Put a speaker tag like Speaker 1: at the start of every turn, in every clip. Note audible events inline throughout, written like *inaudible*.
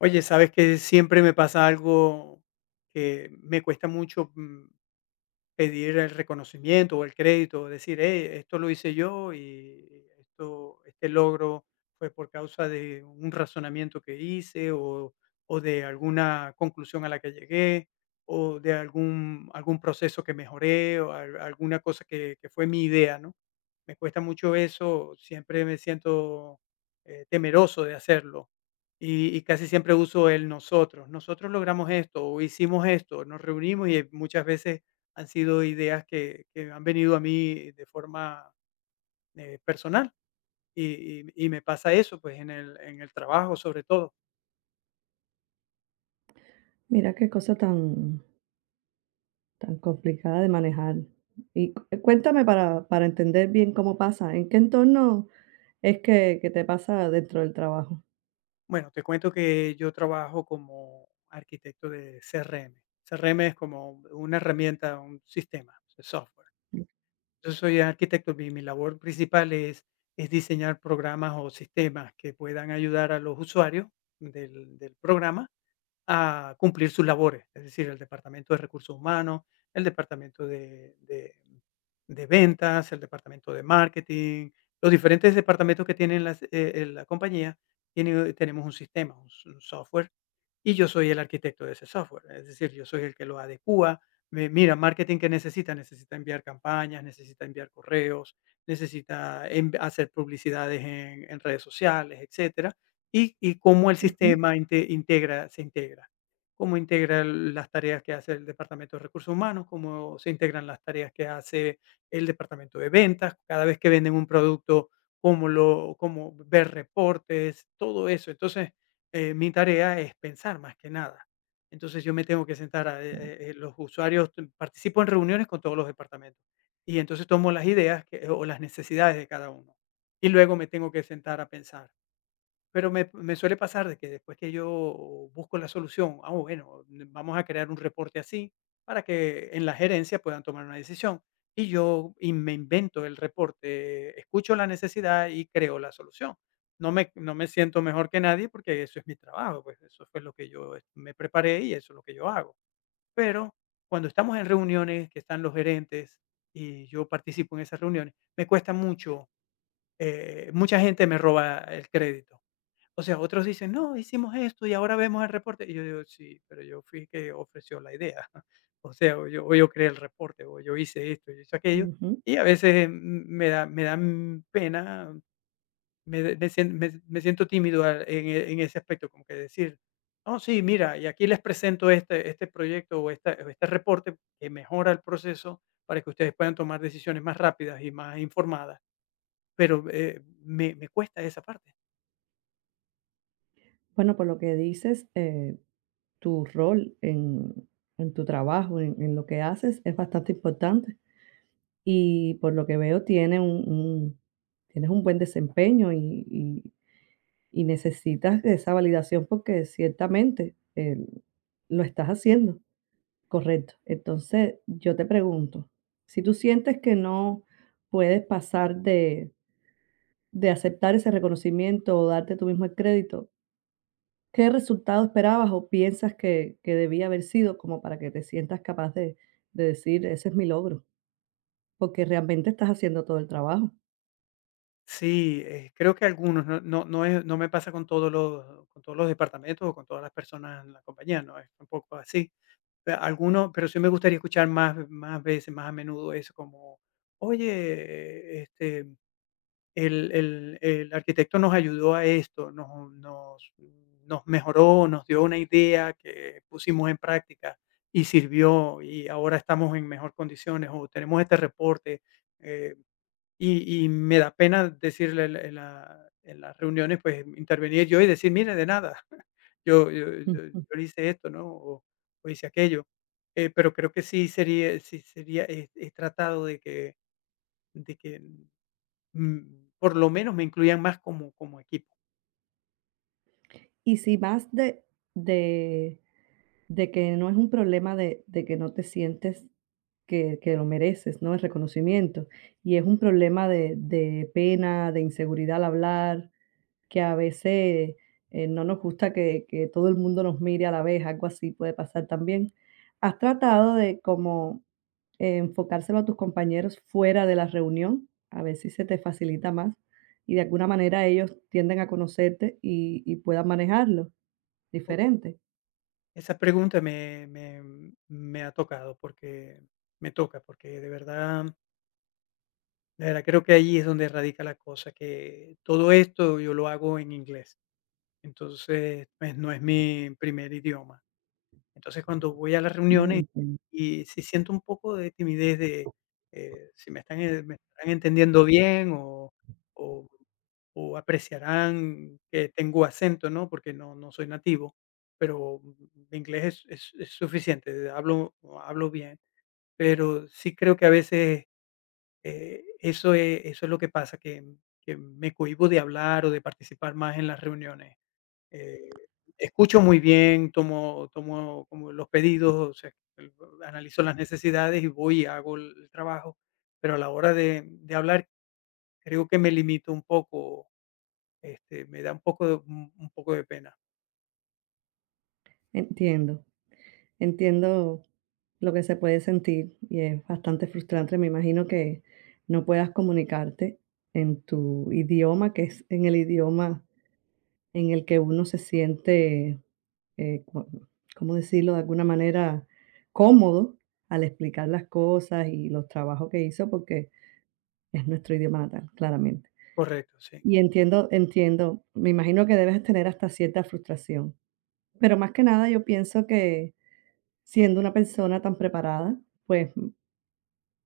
Speaker 1: Oye, sabes que siempre me pasa algo que me cuesta mucho, pedir el reconocimiento o el crédito, decir: "Hey, esto lo hice yo y esto este logro fue por causa de un razonamiento que hice o de alguna conclusión a la que llegué o de algún proceso que mejoré o al alguna cosa que fue mi idea", ¿no? Me cuesta mucho eso, siempre me siento, temeroso de hacerlo y casi siempre uso el nosotros: "Nosotros logramos esto o hicimos esto, nos reunimos", y muchas veces han sido ideas que han venido a mí de forma, personal, y me pasa eso, pues, en el trabajo, sobre todo.
Speaker 2: Mira qué cosa tan, tan complicada de manejar. Y cuéntame para entender bien cómo pasa, en qué entorno es que te pasa dentro del trabajo.
Speaker 1: Bueno, te cuento que yo trabajo como arquitecto de CRM. CRM es como una herramienta, un sistema, es software. Yo soy arquitecto, y mi labor principal es diseñar programas o sistemas que puedan ayudar a los usuarios del programa a cumplir sus labores, es decir, el departamento de recursos humanos, el departamento de, de ventas, el departamento de marketing, los diferentes departamentos que la compañía, tenemos un sistema, un software y yo soy el arquitecto de ese software. Es decir, yo soy el que lo adecua. Mira, marketing que necesita, necesita enviar campañas, necesita enviar correos, hacer publicidades en redes sociales, etcétera, y cómo el
Speaker 2: Ujú,
Speaker 1: sistema integra se integra, cómo integra las tareas que hace el departamento de recursos humanos, cómo se integran las tareas que hace el departamento de ventas, cada vez que venden un producto, cómo ver reportes, todo eso. Entonces, mi tarea es pensar más que nada. Entonces, yo me tengo que sentar a los usuarios, participo en reuniones con todos los departamentos y entonces tomo las ideas que o las necesidades de cada uno, y luego me tengo que sentar a pensar. Pero me suele pasar de que después que yo busco la solución, ah, bueno, vamos a crear un reporte así para que en la gerencia puedan tomar una decisión. Y me invento el reporte, escucho la necesidad y creo la solución. No me siento mejor que nadie porque eso es mi trabajo, pues eso fue lo que yo me preparé y eso es lo que yo hago. Pero cuando estamos en reuniones que están los gerentes y yo participo en esas reuniones, me cuesta mucho, mucha gente me roba el crédito. O sea, otros dicen: "No, hicimos esto y ahora vemos el reporte". Y yo digo: "Sí, pero yo fui que ofreció la idea". *laughs* O sea, o yo creé el reporte, o yo hice esto, yo hice aquello.
Speaker 2: ujú.
Speaker 1: Y a veces m me da pena, me de me sien me me siento tímido a en e en ese aspecto, como que decir: "No, sí, mira, y aquí les presento este proyecto o esta o este reporte que mejora el proceso para que ustedes puedan tomar decisiones más rápidas y más informadas". Pero, me cuesta esa parte.
Speaker 2: Bueno, por lo que dices, tu rol en tu trabajo, en lo que haces, es bastante importante. Y por lo que veo, tiene un- tienes un buen desempeño y necesitas de esa validación porque ciertamente lo estás haciendo. Correcto. Entonces, yo te pregunto, si tú sientes que no puedes pasar de aceptar ese reconocimiento o darte tú mismo el crédito, ¿qué resultado esperabas o piensas que debía haber sido como para que te sientas capaz de decir, ese es mi logro? Porque realmente estás haciendo todo el trabajo.
Speaker 1: Sí, creo que algunos, no me pasa con todos los departamentos o con todas las personas en la compañía, no es tampoco así. Pe Algunos, pero sí me gustaría escuchar más veces, más a menudo eso como: "Oye, este, el arquitecto nos ayudó a esto, nos mejoró, nos dio una idea que pusimos en práctica y sirvió, y ahora estamos en mejor condiciones, o tenemos este reporte". Eh y me da pena decirle el en la en las reuniones, pues, intervenir yo y decir: "Mire, de nada, *laughs* yo yo yo
Speaker 2: Ujú.
Speaker 1: yo hice esto", ¿no? O hice aquello. Pero creo que sí sería, he tratado de que, por lo menos me incluyan más como como equipo.
Speaker 2: Y si más de, de que no es un problema de que no te sientes que lo mereces, ¿no? El reconocimiento. Y es un problema de pena, de inseguridad al hablar, que a veces, no nos gusta que todo el mundo nos mire a la vez, algo así puede pasar también. ¿Has tratado de como enfocárselo a tus compañeros fuera de la reunión? A ver si se te facilita más, y de alguna manera ellos tienden a conocerte y puedan manejarlo
Speaker 1: O
Speaker 2: diferente.
Speaker 1: Esa pregunta me ha tocado porque me toca, porque de verdad creo que allí es donde radica la cosa, que todo esto yo lo hago en inglés. Entonces, pues, no es mi primer idioma. Entonces,
Speaker 2: Mm, entiendo.
Speaker 1: y sí siento un poco de timidez de, si me están me estarán entendiendo bien o o apreciarán que tengo acento, ¿no? Porque no soy nativo, pero mi inglés es suficiente, hablo bien, pero sí creo que a veces, eso es lo que pasa, que me cohíbo de hablar o de participar más en las reuniones. Eh, Escucho muy bien, tomo como los pedidos, o sea, el analizo las necesidades y voy y hago el trabajo, pero a la hora de hablar creo que me limito un poco, este, me da un poco de un poco de pena.
Speaker 2: Entiendo, entiendo. Lo que se puede sentir y es bastante frustrante. Me imagino que no puedas comunicarte en tu idioma, que es en el idioma en el que uno se siente, co- ¿cómo decirlo? De alguna manera cómodo al explicar las cosas y los trabajos que hizo, porque es nuestro idioma natal, claramente.
Speaker 1: Correcto, sí.
Speaker 2: Y entiendo, entiendo, me imagino que debes tener hasta cierta frustración, pero más que nada yo pienso que siendo una persona tan preparada, pues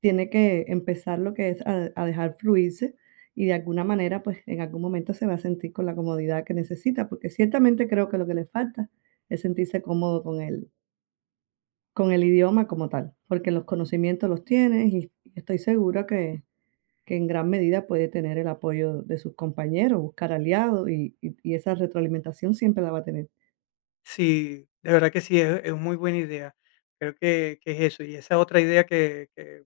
Speaker 2: tiene que empezar lo que es a dejar fluirse y de alguna manera, pues, en algún momento se va a sentir con la comodidad que necesita, porque ciertamente creo que lo que le falta es sentirse cómodo con el idioma como tal, porque los conocimientos los tiene y estoy segura que en gran medida puede tener el apoyo de sus compañeros, buscar aliados y y esa retroalimentación siempre la va a tener,
Speaker 1: Sí, de verdad que sí, es muy buena idea. Creo que es eso, y esa otra idea que que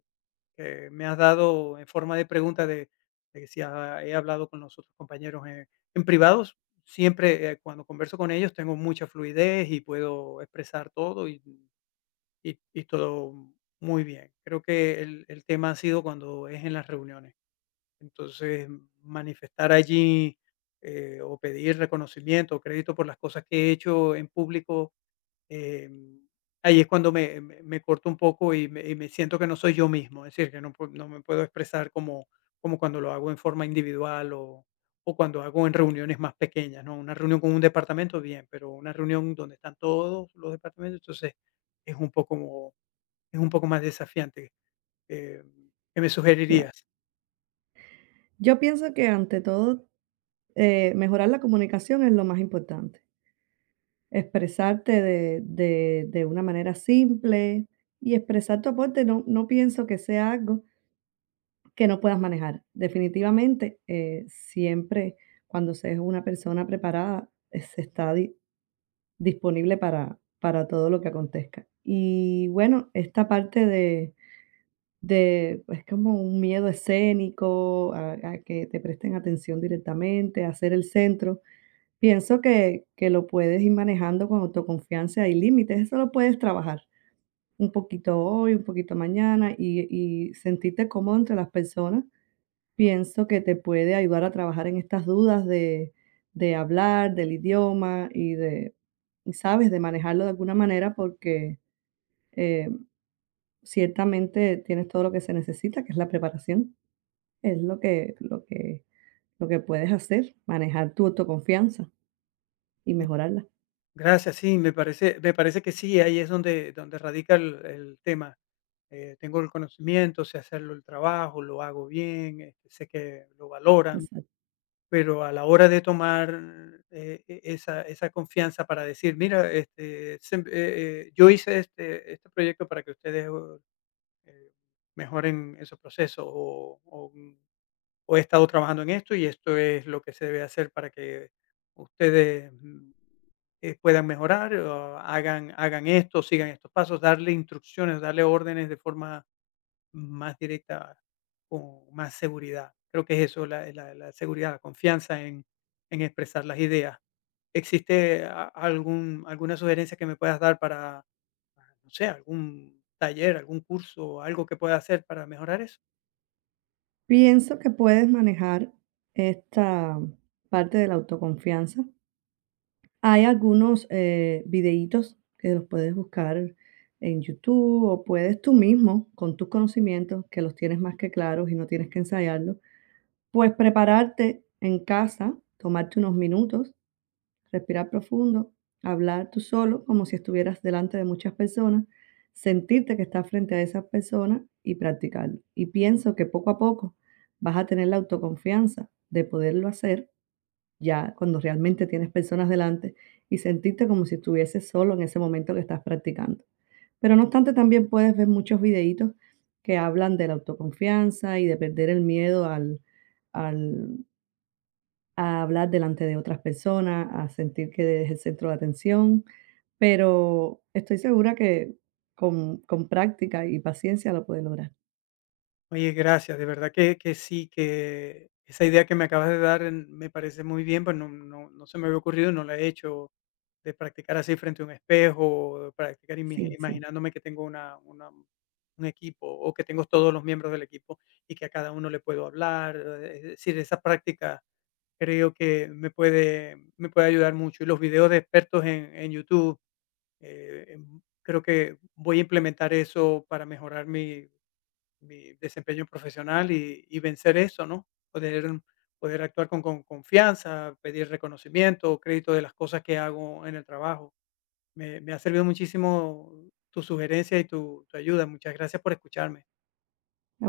Speaker 1: que me has dado en forma de pregunta de que si he hablado con los otros compañeros en privados. Siempre, cuando converso con ellos tengo mucha fluidez y puedo expresar todo y, y todo muy bien. Creo que el tema ha sido cuando es en las reuniones. Entonces, manifestar allí, o pedir reconocimiento o crédito por las cosas que he hecho en público. Em, Ahí es cuando me corto un poco y me siento que no soy yo mismo, es decir, que no pue no me puedo expresar como como cuando lo hago en forma individual o cuando hago en reuniones más pequeñas, ¿no? Una reunión con un departamento, bien, pero una reunión donde están todos los departamentos, entonces es un poco es un poco más desafiante, em, ¿qué me
Speaker 2: claro.
Speaker 1: sugerirías?
Speaker 2: Yo pienso que ante todo, mejorar la comunicación es lo más importante. Expresarte de una manera simple y expresar tu aporte, no pienso que sea algo que no puedas manejar. Definitivamente, siempre cuando se es una persona preparada, se está di disponible para todo lo que acontezca. Y bueno, esta parte de es como un miedo escénico a que te presten atención directamente, a ser el centro. Pienso que lo puedes ir manejando con autoconfianza y límites, eso lo puedes trabajar, un poquito hoy, un poquito mañana, y sentirte cómodo entre las personas, pienso que te puede ayudar a trabajar en estas dudas de hablar, del idioma y de, y ¿sabes?, de manejarlo de alguna manera porque, eh, ciertamente tienes todo lo que se necesita, que es la preparación, es lo que lo que lo que puedes hacer, manejar tu autoconfianza y mejorarla.
Speaker 1: Gracias, sí, me parece que sí, ahí es donde radica el tema. Tengo el conocimiento, sé hacerlo el trabajo, lo hago bien, este, sé que lo valoran, pero a la hora de tomar, esa confianza para decir: "Mira, este, sem yo hice este proyecto para que ustedes, eh, mejoren esos procesos", o he estado trabajando en esto y esto es lo que se debe hacer para que ustedes, puedan mejorar, o hagan esto, sigan estos pasos, darle instrucciones, darle órdenes de forma más directa, con más seguridad. Creo que es eso, la seguridad, la confianza en expresar las ideas. ¿Existe a algún, alguna sugerencia que me puedas dar para, no sé, algún taller, algún curso, algo que pueda hacer para mejorar eso?
Speaker 2: Pienso que puedes manejar esta parte de la autoconfianza. Hay algunos, videítos que los puedes buscar en YouTube o puedes tú mismo, con tus conocimientos, que los tienes más que claros y no tienes que ensayarlos, pues prepararte en casa, tomarte unos minutos respirar profundo, hablar tú solo como si estuvieras delante de muchas personas, sentirte que estás frente a esas personas y practicarlo. Y pienso que poco a poco vas a tener la autoconfianza de poderlo hacer ya cuando realmente tienes personas delante y sentirte como si estuvieses solo en ese momento que estás practicando. Pero no obstante, también puedes ver muchos videitos que hablan de la autoconfianza y de perder el miedo al, al a hablar delante de otras personas, a sentir que es el centro de atención, pero estoy segura que con práctica y paciencia lo puede lograr.
Speaker 1: Oye, gracias, de verdad que sí, que esa idea que me acabas de dar me parece muy bien, pues no no no se me había ocurrido, no la he hecho, de practicar así frente a un espejo, o de practicar imi
Speaker 2: Sí, sí.
Speaker 1: imaginándome que tengo una un equipo o que tengo todos los miembros del equipo y que a cada uno le puedo hablar, es decir, esa práctica creo que me puede ayudar mucho. Y los videos de expertos en YouTube, creo que voy a implementar eso para mejorar mi desempeño profesional y vencer eso, ¿no? Poder, poder actuar con confianza, pedir reconocimiento, crédito de las cosas que hago en el trabajo. Me ha servido muchísimo tu sugerencia y tu ayuda. Muchas gracias por escucharme.